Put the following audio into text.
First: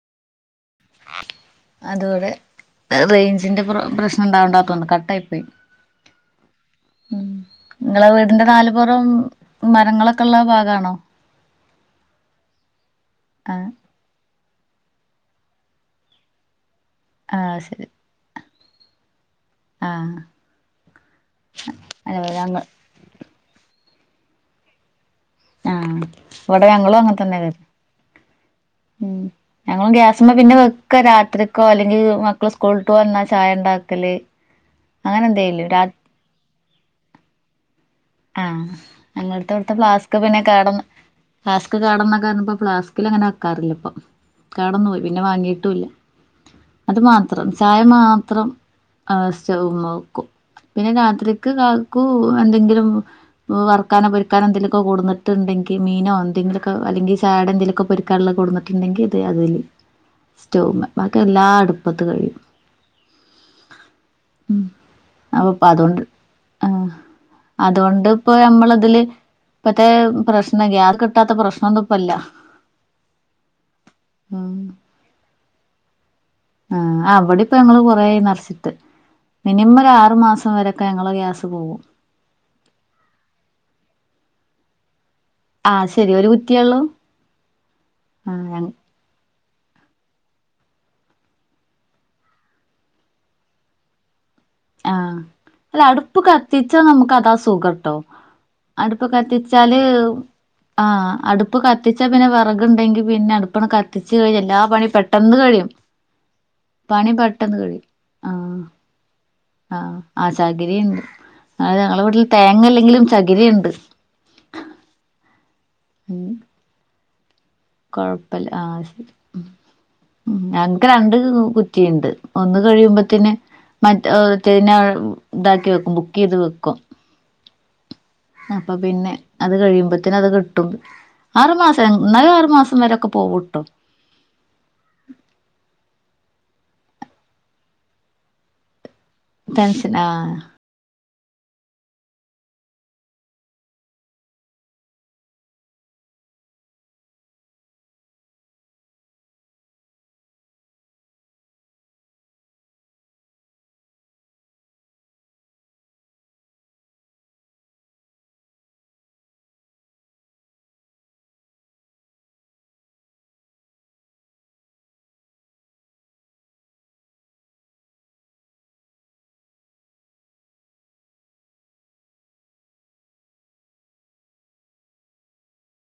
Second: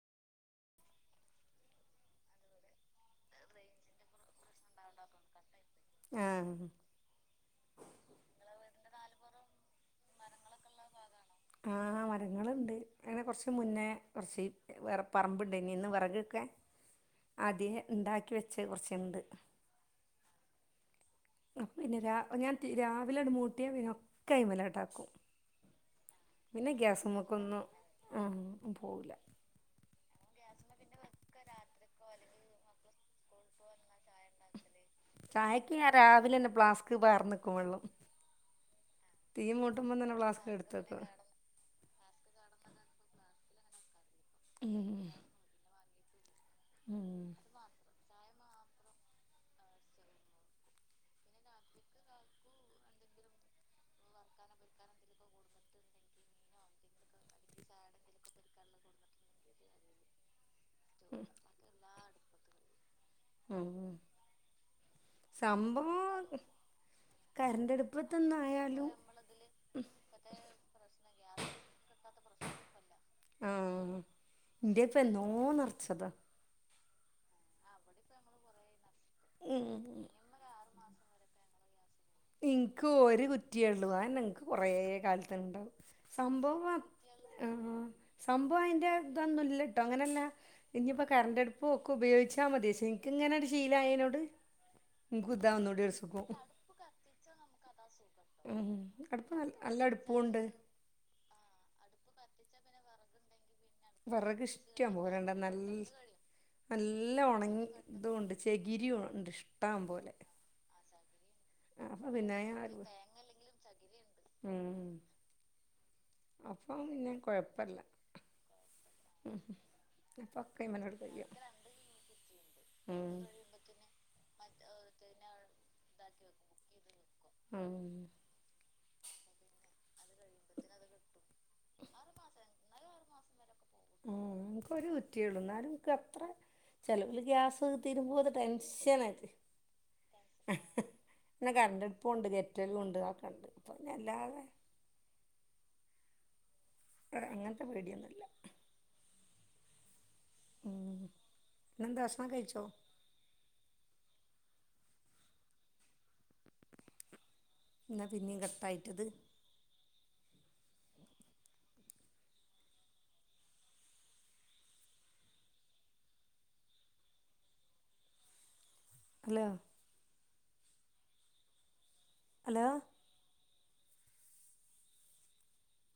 അതിവിടെ റേഞ്ചിന്റെ പ്ര പ്രശ്നം ഉണ്ടാവോണ്ടാ പ്പം കട്ടായി പോയി ആഹ് ഉം ഇങ്ങളെ വീടിന്റെ നാലുപൊറോം മരങ്ങളൊക്കെ ഇള്ള ഭാഗാണോ ആ മരങ്ങളുണ്ട് അങ്ങനെ കൊറച്ച് ആഹ് മുന്നേ കൊറച്ച് വേറെ പറമ്പുണ്ടേനി ഇന്ന് വെറകൊക്കെ ആഹ് ആദ്യേ ശരി ഇണ്ടാക്കി വെച്ച കൊറച്ചിണ്ട് ആഹ് ഉം പിന്നെ രാ അല്ല ഞാൻ ഞങ്ങ രാവിലണ് മൂട്ടിയ പിന്നെ ഒക്കയ്മ്മലാട്ടാക്കും ആഹ് ഇവടെ ഞങ്ങളും അങ്ങനെ തന്നെയാണ് ആഹ് പോവൂല ഉം ഞങ്ങളും ഗ്യാസുമ്മ പിന്നെ വെക്ക രാത്രിക്കോ അല്ലെങ്കിൽ മക്കള് സ്കൂളിട്ട് വന്ന ചായ ഇണ്ടാക്കല് ചായക്ക് ഞാൻ രാവിലെന്നെ പ്ലാസ്ക്ക്‌ പാർന്നെക്കും വെള്ളം ആഹ് തീ ഞങ്ങടത്തെ ഇവിടുത്തെ മൂട്ടുമ്പം ഫ്ലാസ്ക് തന്നെ പിന്നെ എടുത്ത് കേടന്ന്‌ വെക്കും ഫ്ലാസ് ക്ക്‌ കാണുമ്പം കാണുമ്പം ഫ്ലാസ്ക്കില് അങ്ങനെ വെക്കാറില്ലിപ്പം കേടന്നു ഉം പോയി പിന്നെ വാങ്ങീട്ടും ഇല്ല അത് ഉം മാത്രം ചായ മാത്രം അത്‌ സ്റ്റവ്വ്മ്മെ വെക്കും പിന്നെ രാത്രിക്ക് കാക്കു എന്തെങ്കിലും വർക്കാനോ പൊരിക്കാനോ എന്തേലുവൊക്കെ കൊണ്ടുന്നിട്ടുണ്ടെങ്കി മീനോ എന്തെങ്കിലൊക്കെ അല്ലെങ്കി ശാടെൻ എന്തെലുവൊക്കെ പൊരി ക്കാള്ളെ കൊടുന്നിട്ടുണ്ടെങ്കി ഇത് അതില് സ്റ്റൗമ്മേ ബാക്കി എല്ലാം അടുപ്പത്ത് കഴിയും ഉം അപ്പം അതുകൊണ്ട് സംഭവം കര്ന്റടുപ് ണ്ട് ഇപ്പോ നമ്മളെതില് ഇപ്പത്തേ പ്രശ്നം ഗ്യാസ് കിട്ടാത്ത പ്രശ്നൊന്നും ഇപ്പല്ല ആ ഇന്റപ്പോ എന്നോ നർച്ചതാ ആ ഇവടിപ്പൊ ഞങ്ങള് കൊറേയായി നറച്ചിട്ട് മിനിമം ഉം ഒരാറു മാസം വരെക്കെ ഞങ്ങടെ ഗ്യാസ് ത്ത്പോവും ഇൻക്ക് ഒരു കുറ്റിയെ ഒള്ളു അതന്നെ ഇൻക്ക് കൊറേ കാൽത്ത് ത്ത്ണ്ട് ആഹ് ശെരി ഒരു സംഭവം കുറ്റിയേള്ളൂ ആഹ് ആഹ് സംഭവയിന്റെ ഇതൊന്നും ഇ ഇല്ലട്ടോ അങ്ങനെല്ലാ ഇഞ്ഞിപ്പോ കര്ന്റടുപ്പും ഒക്കെ ഉപയോഗിച്ചാ മതി പശേ ഇൻക്കിങ്ങനൊരു ശീലായേനോണ്ട് ആഹ് അല്ല അടുപ്പ് കത്തിച്ചാ നമുക്ക് അതാ സുഖാട്ടോ ഉം അടുപ്പ് നല്ല കത്തിച്ചാല് നല്ല അടുപ്പുണ്ട് ആ അടുപ്പ് കത്തിച്ചാ പിന്നെ വെറക് ക്ണ്ടെങ്കി പിന്നെ അടുപ്പണ് കത്തിച്ച് കഴിഞ്ഞാ വിറക് എല്ലാ പണിം ഇഷ്ടം പോലെണ്ട് പെട്ടന്ന് നല്ല കഴിയും പണി നല്ല പെട്ടെന്ന് ഒണങ്ങി കഴിയും ഇതുണ്ട് ആഹ് ചെകിരിയൊണ്ട് ആഹ് ആ ചകിരി ഇണ്ട് ആ ഞങ്ങളെ അപ്പം വീട്ടിൽ പിന്നെ തേങ്ങ ഞാൻ ഇല്ലെങ്കിലും ചകിരി ഇണ്ട് ഉം അപ്പം പിന്നെ കൊഴ് കൊഴ്പ്പല്ലാ ആഹ് ശരി ഉം. ഉം അപ്പൊക്കെ ഞങ്ങക്ക് അയ്മലാണ്ട് രണ്ട് കഴിയും കുറ്റിയുണ്ട് ഒന്ന് ഉം കഴിയുമ്പോത്തേന് മറ്റേ മറ്റേന് [unintelligible] ഇതാക്കി വെക്കും ബുക്കെയ്ത് വെക്കും ഉം അപ്പ പിന്നെ അത് കഴിയുമ്പത്തിന് അത് കിട്ടും ആറുമാസം എന്നാലും ആറു മാസം വരെയൊക്കെ പോകൂട്ടോ ഉം ഞങ്ങക്കൊരു കുറ്റിയെയൊളളു ന്നാലും ൻക്കത്ര ചെലവില് ഗ്യാസ് തീരുമ്പോ അത് ടെൻഷനായി ടെൻഷൻ ആഹ് പിന്നെ കറന്റടുപ്പൂണ്ട് കെറ്റലും ഉണ്ട് അതൊക്കെണ്ട് [unintelligible] [unintelligible] അങ്ങനത്തെ പേടിയൊന്നുല്ല ഉം പിന്നെന്താ ഭക്ഷണൊക്കെ കഴിച്ചോ? ഇന്ന് പിന്നെയും കട്ടായിറ്റോ ഇത് ഹലോ ഹലോ